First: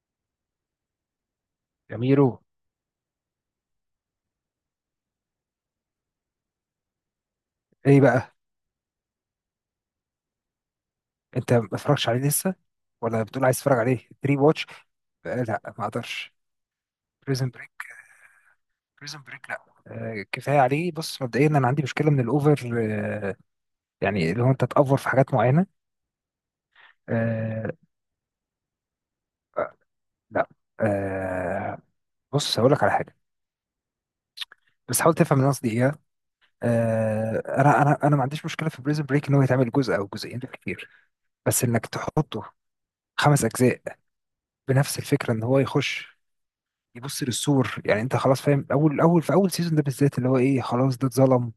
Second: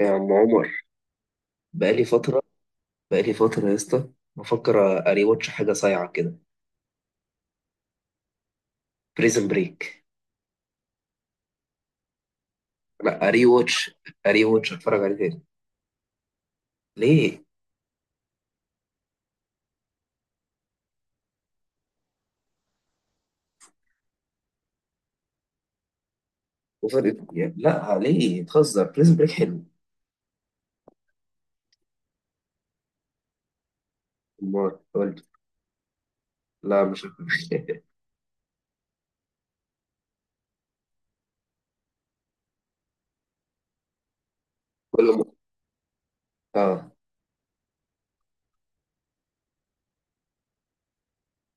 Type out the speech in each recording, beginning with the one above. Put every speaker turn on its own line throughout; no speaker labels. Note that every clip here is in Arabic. يا عم عمر،
يا
بقالي
ميرو،
فترة. بقالي فترة يا اسطى، بفكر اري واتش حاجة صايعة كده.
ايه بقى؟
بريزن بريك.
انت ما اتفرجتش عليه لسه
لا
ولا
اري
بتقول عايز
واتش،
تتفرج عليه بري
اري
واتش؟
واتش اتفرج عليه تاني.
لا ما اقدرش.
ليه؟
بريزن بريك، بريزن بريك، لا كفايه عليه. بص مبدئيا انا عندي مشكله من الاوفر، يعني اللي هو انت تأفور في حاجات معينه.
وفرق يعني؟
آه
لا ليه؟ تهزر، بريزن بريك حلو.
آه، لا آه بص هقول لك على حاجه،
امال
بس
قول
حاول
لي.
تفهم اللي أنا قصدي ايه.
لا مش هتفرج.
انا ما عنديش مشكله في بريزن بريك ان هو يتعمل جزء او جزئين بالكتير، بس انك تحطه خمس اجزاء بنفس
كل م...
الفكره ان هو يخش
اه.
يبص للسور. يعني انت خلاص فاهم، اول في اول سيزون ده بالذات اللي هو ايه، خلاص ده اتظلم،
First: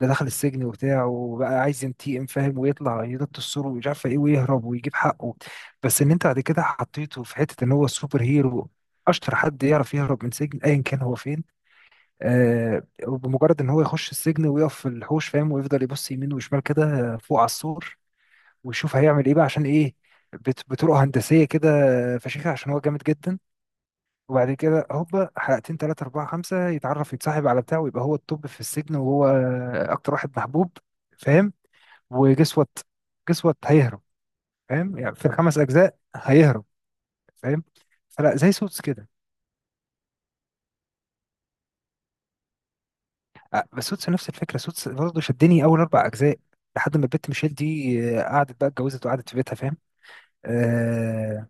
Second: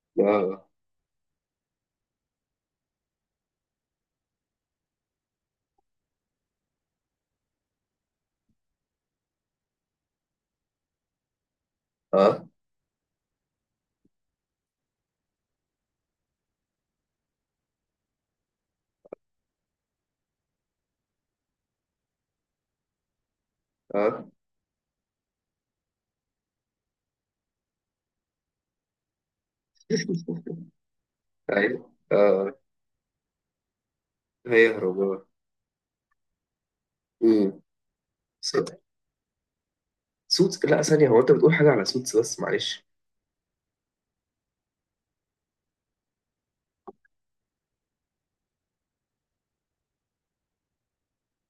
ده دخل السجن
اه
وبتاع، وبقى عايز ينتقم فاهم، ويطلع ينط السور ومش عارف ايه ويهرب ويجيب حقه. بس ان انت بعد كده حطيته في حته ان هو سوبر هيرو، اشطر حد يعرف يهرب من سجن ايا كان هو فين.
اه
آه بمجرد ان هو يخش السجن ويقف في الحوش فاهم، ويفضل يبص يمين وشمال كده فوق على السور، ويشوف هيعمل ايه بقى عشان ايه، بطرق هندسيه كده فشيخه عشان هو جامد جدا.
اه
وبعد كده هوبا حلقتين تلاتة أربعة خمسة يتعرف يتصاحب على بتاعه ويبقى هو التوب في السجن وهو أكتر واحد محبوب فاهم.
ايوه اه.
وجس وات، جس وات هيهرب، فاهم
هيهرب
يعني في
اه.
الخمس أجزاء هيهرب،
أمم.
فاهم؟ فلا، زي سوتس
صوت-
كده.
سوتس؟ لا ثانية، هو انت بتقول حاجة على سوتس؟ بس معلش.
بس سوتس نفس الفكرة، سوتس برضه شدني أول أربع أجزاء لحد ما البت ميشيل دي قعدت بقى اتجوزت وقعدت في بيتها فاهم. آه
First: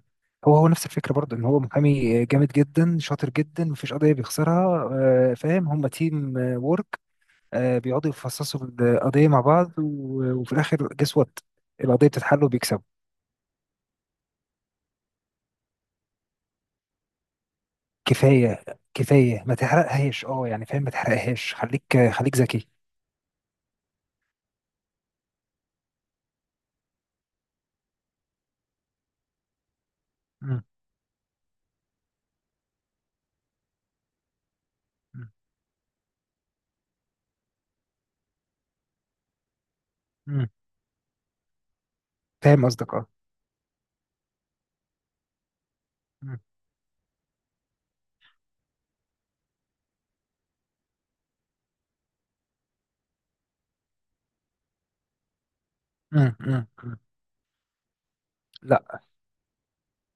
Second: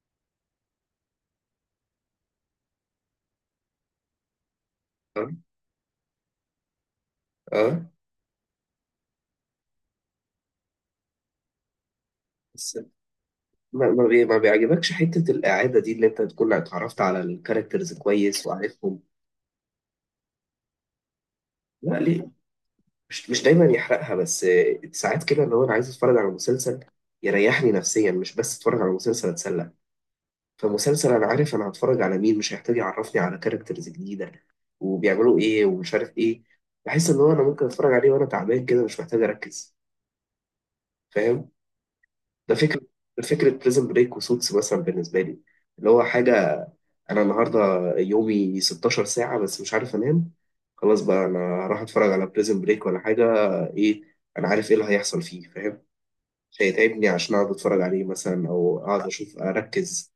هو نفس الفكرة برضه إن هو محامي جامد جدا شاطر جدا مفيش قضية بيخسرها.
اه
فاهم، هما تيم وورك.
اه.
بيقعدوا يفصصوا القضية مع بعض وفي الآخر جس وات القضية بتتحل
بس
وبيكسبوا.
ما بيعجبكش حتة الإعادة دي، اللي أنت تكون اتعرفت على الكاركترز كويس
كفاية،
وعارفهم؟
كفاية ما تحرقهاش اه، يعني فاهم ما تحرقهاش،
لا
خليك
ليه،
خليك ذكي.
مش دايما يحرقها، بس ساعات كده اللي هو أنا عايز أتفرج على مسلسل يريحني نفسيا، مش بس أتفرج على مسلسل أتسلى.
مم،
فمسلسل أنا عارف أنا هتفرج على مين مش هيحتاج يعرفني على كاركترز جديدة
مم،
وبيعملوا إيه ومش عارف إيه. بحس إن هو أنا ممكن أتفرج عليه وأنا تعبان كده، مش محتاج أركز.
مم.
فاهم؟ ده
فاهم
فكرة،
قصدك اه.
فكرة بريزن بريك وسوتس مثلا بالنسبة لي، اللي هو حاجة
مم،
أنا النهاردة يومي 16 ساعة بس مش عارف أنام. خلاص بقى أنا هروح أتفرج على بريزن بريك ولا حاجة. إيه، أنا عارف إيه اللي هيحصل فيه، فاهم؟
مم،
مش
مم، مم.
هيتعبني عشان أقعد أتفرج عليه مثلا، أو
لا،
أقعد أشوف أركز.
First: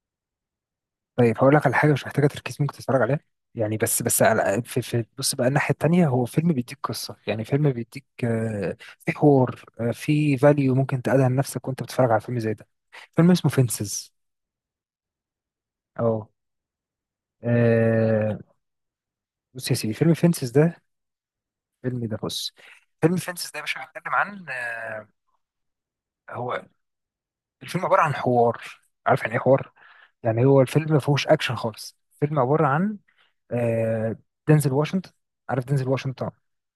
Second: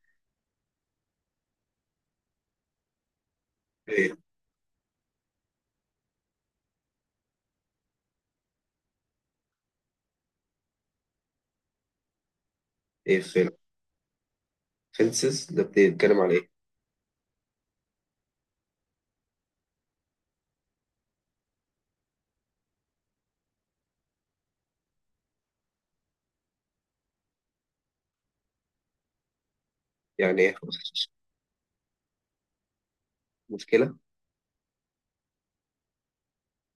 طيب هقول لك على حاجة مش محتاجة تركيز ممكن تتفرج عليها. يعني بس
في
بس على في في بص بقى، الناحية التانية، هو فيلم بيديك قصة، يعني فيلم بيديك في حوار، في فاليو ممكن تقعدها لنفسك وانت بتتفرج على فيلم زي ده.
إيه؟
فيلم
في
اسمه فينسز.
فينسز ده بيتكلم
اه
على إيه؟
آه، بص يا سيدي فيلم فينسز ده، فيلم ده، بص فيلم فينسز ده يا باشا بيتكلم عن آه، هو الفيلم عبارة عن حوار. عارف يعني ايه حوار؟
يعني
يعني
إيه؟
هو الفيلم ما فيهوش اكشن خالص، الفيلم عبارة عن
مشكلة.
آه، دينزل واشنطن. عارف دينزل واشنطن؟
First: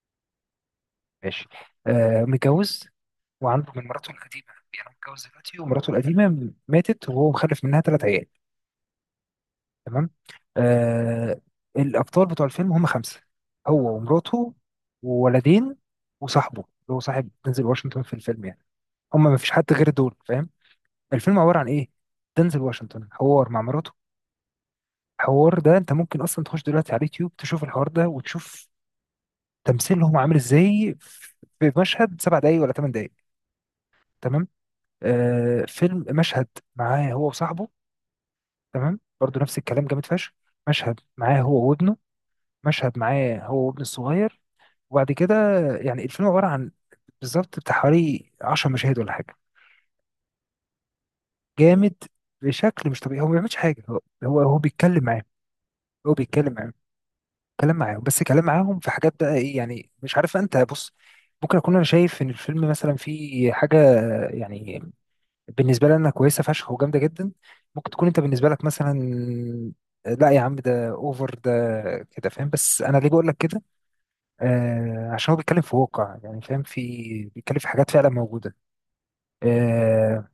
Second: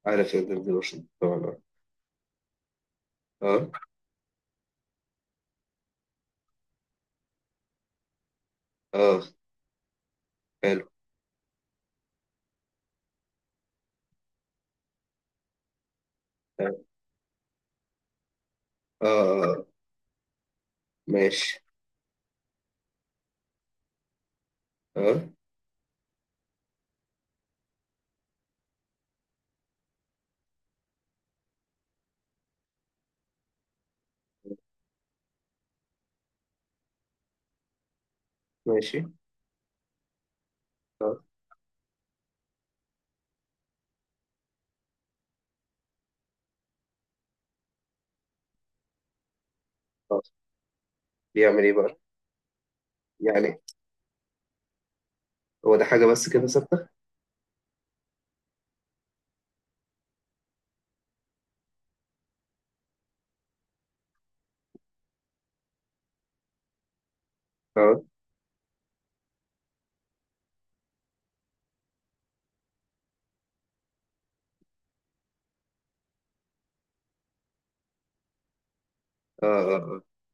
على فيلم ديلوشن
ماشي.
طبعا.
متجوز
أه.
وعنده من مراته القديمة، يعني هو متجوز دلوقتي ومراته القديمة ماتت وهو مخلف منها ثلاث عيال.
أه.
تمام.
حلو.
آه. الابطال بتوع الفيلم هم خمسه، هو ومراته وولدين وصاحبه
أه.
اللي هو صاحب دنزل واشنطن في الفيلم يعني، هم ما فيش
آه،
حد غير دول فاهم. الفيلم عباره
ماشي.
عن ايه؟ دنزل واشنطن حوار مع مراته،
أه.
الحوار ده انت ممكن اصلا تخش دلوقتي على اليوتيوب تشوف الحوار ده وتشوف تمثيلهم عامل ازاي في مشهد سبع دقايق ولا ثمان دقايق. تمام. آه، فيلم مشهد معاه هو وصاحبه، تمام
ماشي.
برضو نفس الكلام جامد فشخ. مشهد
اه.
معاه هو وابنه، مشهد معاه هو وابنه الصغير. وبعد كده يعني الفيلم عبارة عن بالظبط بتاع حوالي 10 مشاهد ولا حاجة.
آه. بيعمل ايه
جامد
بقى؟
بشكل مش طبيعي. هو ما بيعملش
يعني
حاجة، هو بيتكلم معاهم.
هو ده حاجه
هو
بس كده
بيتكلم معاهم،
ثابته؟
كلام معاهم بس كلام معاهم في حاجات بقى ايه يعني مش عارف انت، بص ممكن اكون انا شايف ان الفيلم مثلا فيه حاجة يعني بالنسبة لي انا كويسة فشخ وجامدة جدا، ممكن
اه
تكون انت بالنسبة لك مثلا لا يا عم ده اوفر ده كده فاهم، بس انا ليه بقول لك كده؟ عشان هو بيتكلم في واقع يعني فاهم، في بيتكلم في حاجات فعلا موجودة.
اه اه.
آه،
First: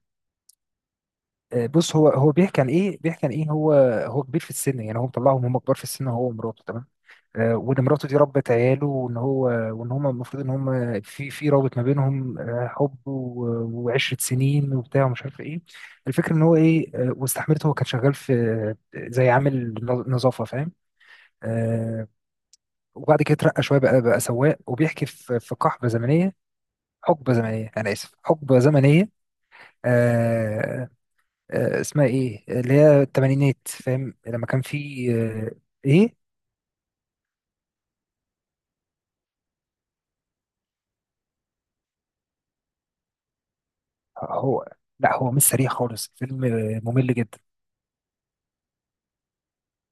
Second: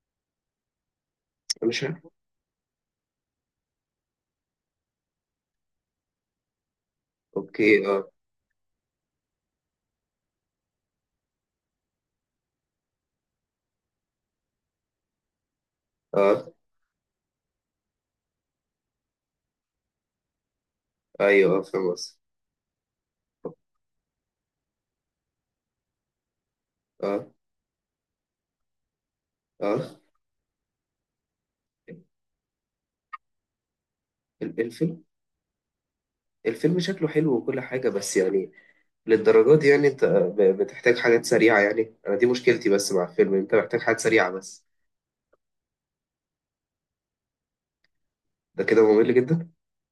مش عارف.
بص هو بيحكي عن ايه، بيحكي عن ايه هو، هو كبير في السن يعني، هو مطلعهم هم كبار في السن هو ومراته تمام. وان
اوكي
مراته
اه.
دي ربت عياله، وان هو وان هم المفروض ان هم في رابط ما بينهم حب وعشرة سنين وبتاع ومش عارف ايه. الفكره ان
اه.
هو ايه، واستحملته، هو كان شغال في زي عامل نظافه فاهم.
ايوه اه، فاهم
آه،
قصدي.
وبعد كده اترقى شويه بقى سواق، وبيحكي في قحبه زمنيه،
اه
حقبه زمنيه انا اسف، حقبه زمنيه
اه.
آه، اسمها ايه اللي هي التمانينات فاهم، لما كان
الفيلم،
في آه، ايه
الفيلم شكله حلو وكل حاجه، بس يعني للدرجه دي يعني؟ انت بتحتاج حاجات سريعه يعني. انا دي مشكلتي بس مع الفيلم، انت محتاج حاجات سريعه بس.
هو لا هو مش سريع خالص الفيلم، ممل جدا.
ده كده ممل جدا.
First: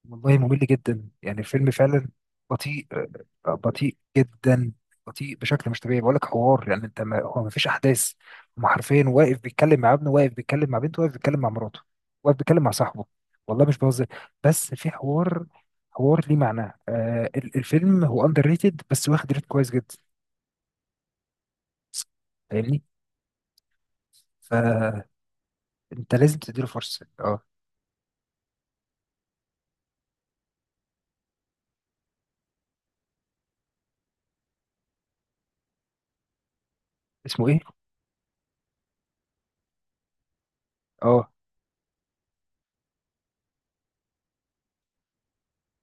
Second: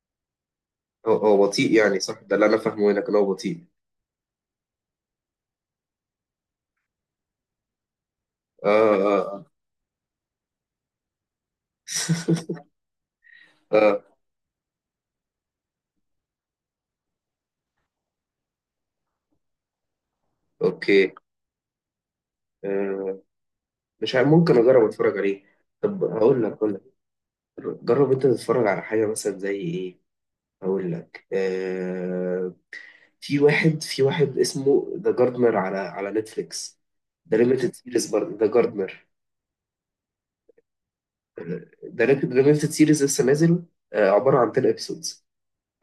والله ممل جدا
هو
يعني
هو
الفيلم
بطيء يعني،
فعلا
صح؟ ده اللي انا
بطيء،
فاهمه، هنا كان هو بطيء.
بطيء جدا، بطيء بشكل مش طبيعي. بقول لك حوار يعني انت ما هو ما فيش احداث، هم
اه
حرفيا
اه
واقف
اه.
بيتكلم مع ابنه، واقف بيتكلم مع بنته، واقف بيتكلم مع مراته، واقف بيتكلم مع صاحبه. والله مش
اه.
بهزر، بس في حوار، حوار ليه معنى. الفيلم هو اندر ريتد بس واخد ريت كويس جدا.
اوكي.
فاهمني؟
آه. مش عارف، ممكن اجرب
فانت
اتفرج عليه. طب
لازم
هقول لك،
تديله فرصه اه.
جرب انت تتفرج على حاجة مثلا زي ايه. هقول لك آه، في واحد، في واحد اسمه ذا جاردنر على على نتفليكس. ده
اسمه ايه؟
ليميتد سيريز برضه، ذا جاردنر.
اه.
ده ليميتد سيريز لسه نازل، آه، عبارة عن 10 ابيسودز.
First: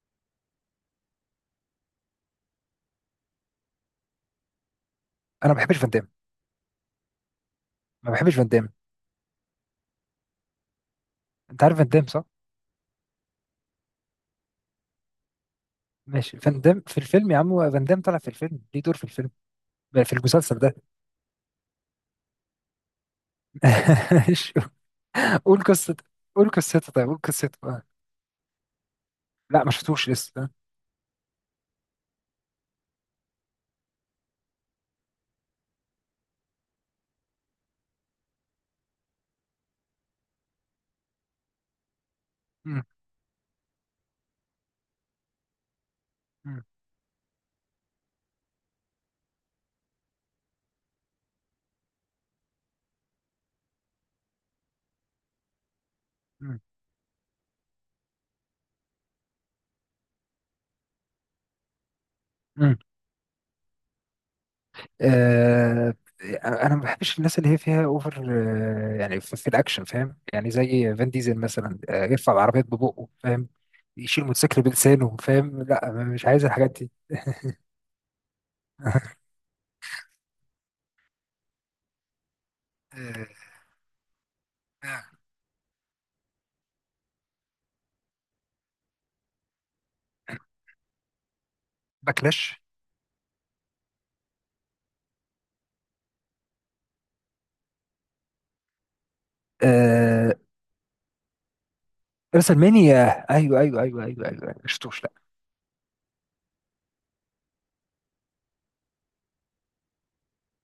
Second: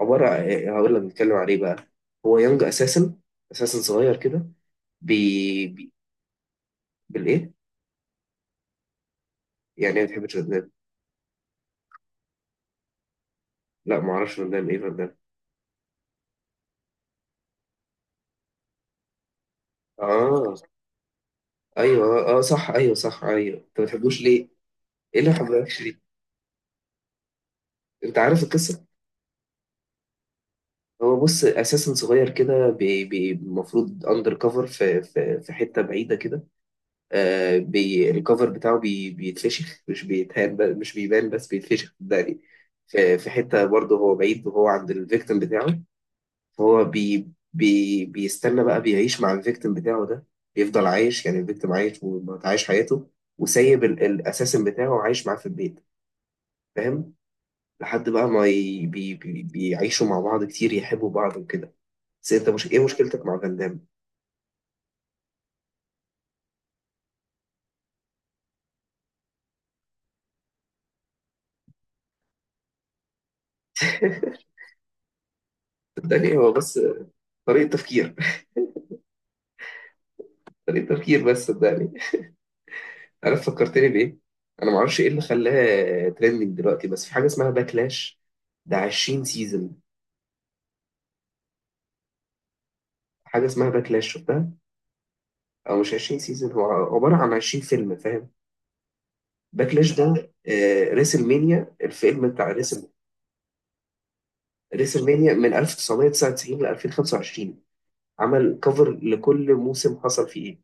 عبارة، هقول لك بنتكلم عليه بقى. هو يونج اساسن، اساسن صغير كده.
انا ما
بي,
بحبش فان
بي
دام،
بالايه؟
ما بحبش فان دام.
يعني ايه ما بتحبش فاندام؟
انت عارف فان دام صح؟
لا ما اعرفش فاندام، ايه فاندام؟
ماشي، فان دام في الفيلم يا عم، فان دام طلع في الفيلم، ليه دور في الفيلم في
اه.
المسلسل ده.
ايوه اه، صح ايوه، صح ايوه، انت ما بتحبوش ليه؟
ماشي.
ايه اللي ما
قول
بحبكش ليه؟
قصته، قول قصته، طيب قول قصته آه.
انت عارف القصة؟
لا ما شفتوش لسه اه.
هو بص، اساسا صغير كده، المفروض اندر كفر في في حته بعيده كده. آه، بي الكفر بتاعه بيتفشخ، مش بيتهان، مش بيبان بس بيتفشخ، صدقني.
مم.
في في حته برضه هو بعيد، وهو عند الفيكتيم بتاعه. فهو بي بي بيستنى بقى، بيعيش مع الفيكتيم بتاعه ده، بيفضل عايش يعني. الفيكتيم عايش وعايش حياته، وسايب الاساسن بتاعه عايش معاه في البيت.
مم.
فاهم؟ لحد بقى ما ي- بي بي بيعيشوا مع بعض كتير، يحبوا بعض وكده. بس انت مش،
مم.
ايه مشكلتك مع فان دام؟
آه، انا ما بحبش الناس اللي هي فيها اوفر، يعني في, الاكشن فاهم، يعني زي فان ديزل مثلا يرفع العربيات ببقه فاهم، يشيل موتوسيكل بلسانه فاهم، لا مش
صدقني
عايز
هو
الحاجات
بس
دي.
طريقة تفكير، طريقة تفكير بس، صدقني.
آه،
عارف فكرتني بإيه؟ أنا معرفش إيه
آه،
اللي خلاها ترندنج دلوقتي، بس في حاجة اسمها باكلاش، ده 20 سيزون.
باكلاش،
حاجة اسمها باكلاش، شفتها؟ أو مش 20 سيزون، هو عبارة عن 20 فيلم فاهم؟ باكلاش ده
آه
آه، ريسل مانيا، الفيلم بتاع ريسل.
رسلمانيا. ايوه ايوه ايوه ايوه ايوه، أيوة، ما شفتوش
ريسل
لا.
مانيا من 1999 ل 2025، عمل كفر لكل موسم حصل فيه إيه؟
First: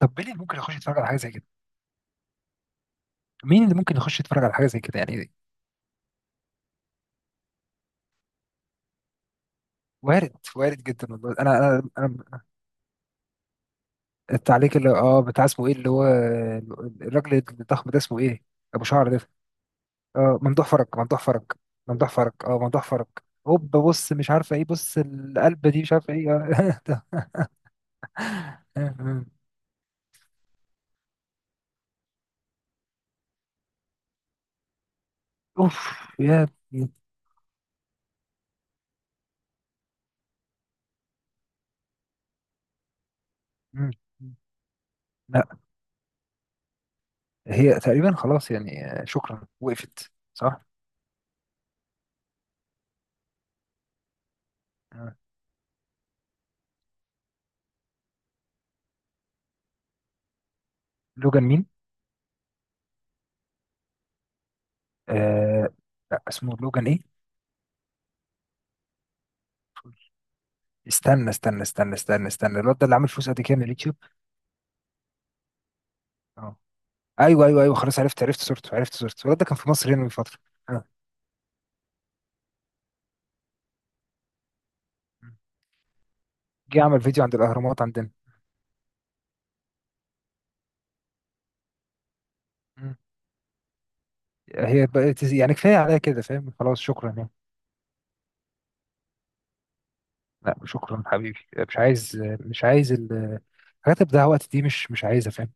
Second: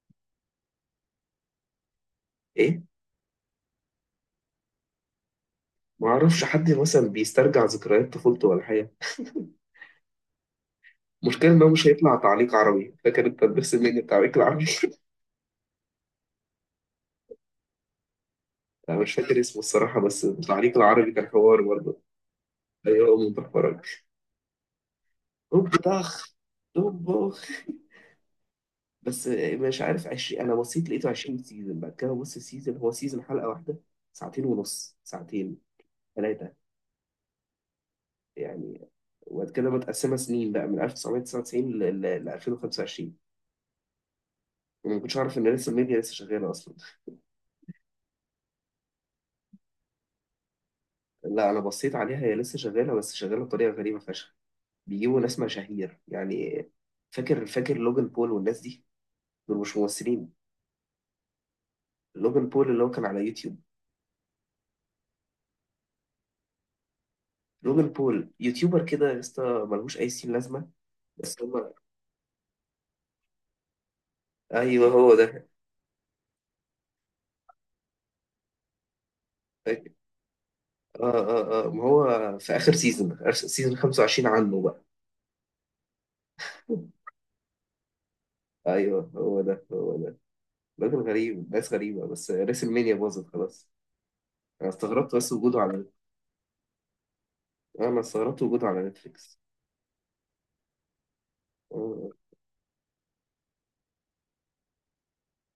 طب مين اللي ممكن يخش يتفرج على حاجه زي كده،
إيه؟
مين اللي ممكن يخش يتفرج على حاجه زي كده يعني؟
ما اعرفش، حد مثلا بيسترجع ذكريات طفولته ولا حاجه.
وارد، وارد جدا والله،
المشكله
انا
ان هو
انا
مش هيطلع
انا
تعليق عربي. فاكر انت الدرس الميني، التعليق العربي؟
التعليق اللي اه بتاع اسمه ايه اللي هو الراجل الضخم ده اسمه ايه، ابو
انا
شعر
مش
ده؟
فاكر اسمه الصراحه، بس
اه ممدوح
التعليق
فرج،
العربي
ممدوح
كان
فرج،
حوار برضه.
ممدوح فرج، اه ممدوح فرج.
ايوه من
هوب،
تحفرج.
بص مش عارفه ايه، بص
طب
القلبه دي مش عارفه
طخ،
ايه
طب
ده.
بخ.
آه، آه.
بس مش عارف، 20، انا بصيت لقيته 20 سيزون. بعد كده بص، السيزون هو سيزون حلقه واحده، ساعتين ونص، ساعتين،
اوف، يا
ثلاثه
ابني.
يعني. وبعد كده متقسمه سنين بقى من 1999 ل 2025.
مم.
وما كنتش اعرف
لا
ان لسه الميديا لسه شغاله اصلا.
هي تقريبا خلاص يعني شكرا وقفت، صح
لا انا بصيت عليها، هي لسه شغاله، بس شغاله بطريقه غريبه فشخ.
آه.
بيجيبوا ناس مشاهير يعني. فاكر لوجان بول والناس دي، دول مش ممثلين.
لوجان مين؟
لوجان بول اللي هو كان على يوتيوب.
آه لا اسمه لوجان ايه؟
لوجان بول يوتيوبر كده يا اسطى، ملهوش اي سين لازمه.
استنى
بس
استنى
هو،
استنى استنى استنى الواد ده اللي عامل فلوس قد كده من اليوتيوب؟
ايوه هو ده.
اه، ايوه ايوه ايوه خلاص عرفت، عرفت صورته، عرفت صورته. الولد ده كان في
اه
مصر هنا من فتره. آه.
اه اه، ما هو في اخر سيزون، اخر سيزون 25 عنه بقى.
جه عمل فيديو عند الاهرامات عندنا.
ايوه هو ده، هو ده، راجل غريب، ناس غريبه. بس ريسل مانيا
مم.
باظت خلاص. انا
هي
استغربت
بقت
بس
يعني
وجوده
كفايه
على،
عليا كده فاهم، خلاص شكرا يعني.
انا استغربت وجوده على نتفليكس.
لا شكرا حبيبي، مش
آه، آه.
عايز، الحاجات اللي بتضيع وقت دي، مش عايزها فاهم.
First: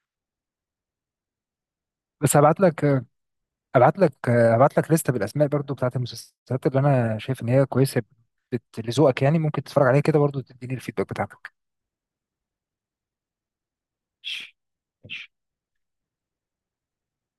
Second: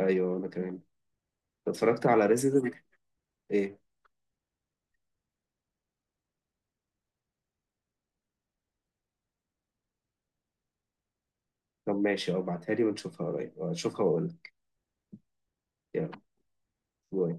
ايوه انا كمان، اتفرجت على
بس هبعت
ريزيدنت.
لك
ايه؟
هبعت لك لسته بالاسماء برضو بتاعت المسلسلات اللي انا شايف ان هي كويسه، لذوقك يعني ممكن تتفرج عليها كده برضو، تديني الفيدباك بتاعتك.
طب ماشي اه، ابعتها لي ونشوفها قريب، اشوفها واقول لك.
ماشي، ماشي.
يلا، باي.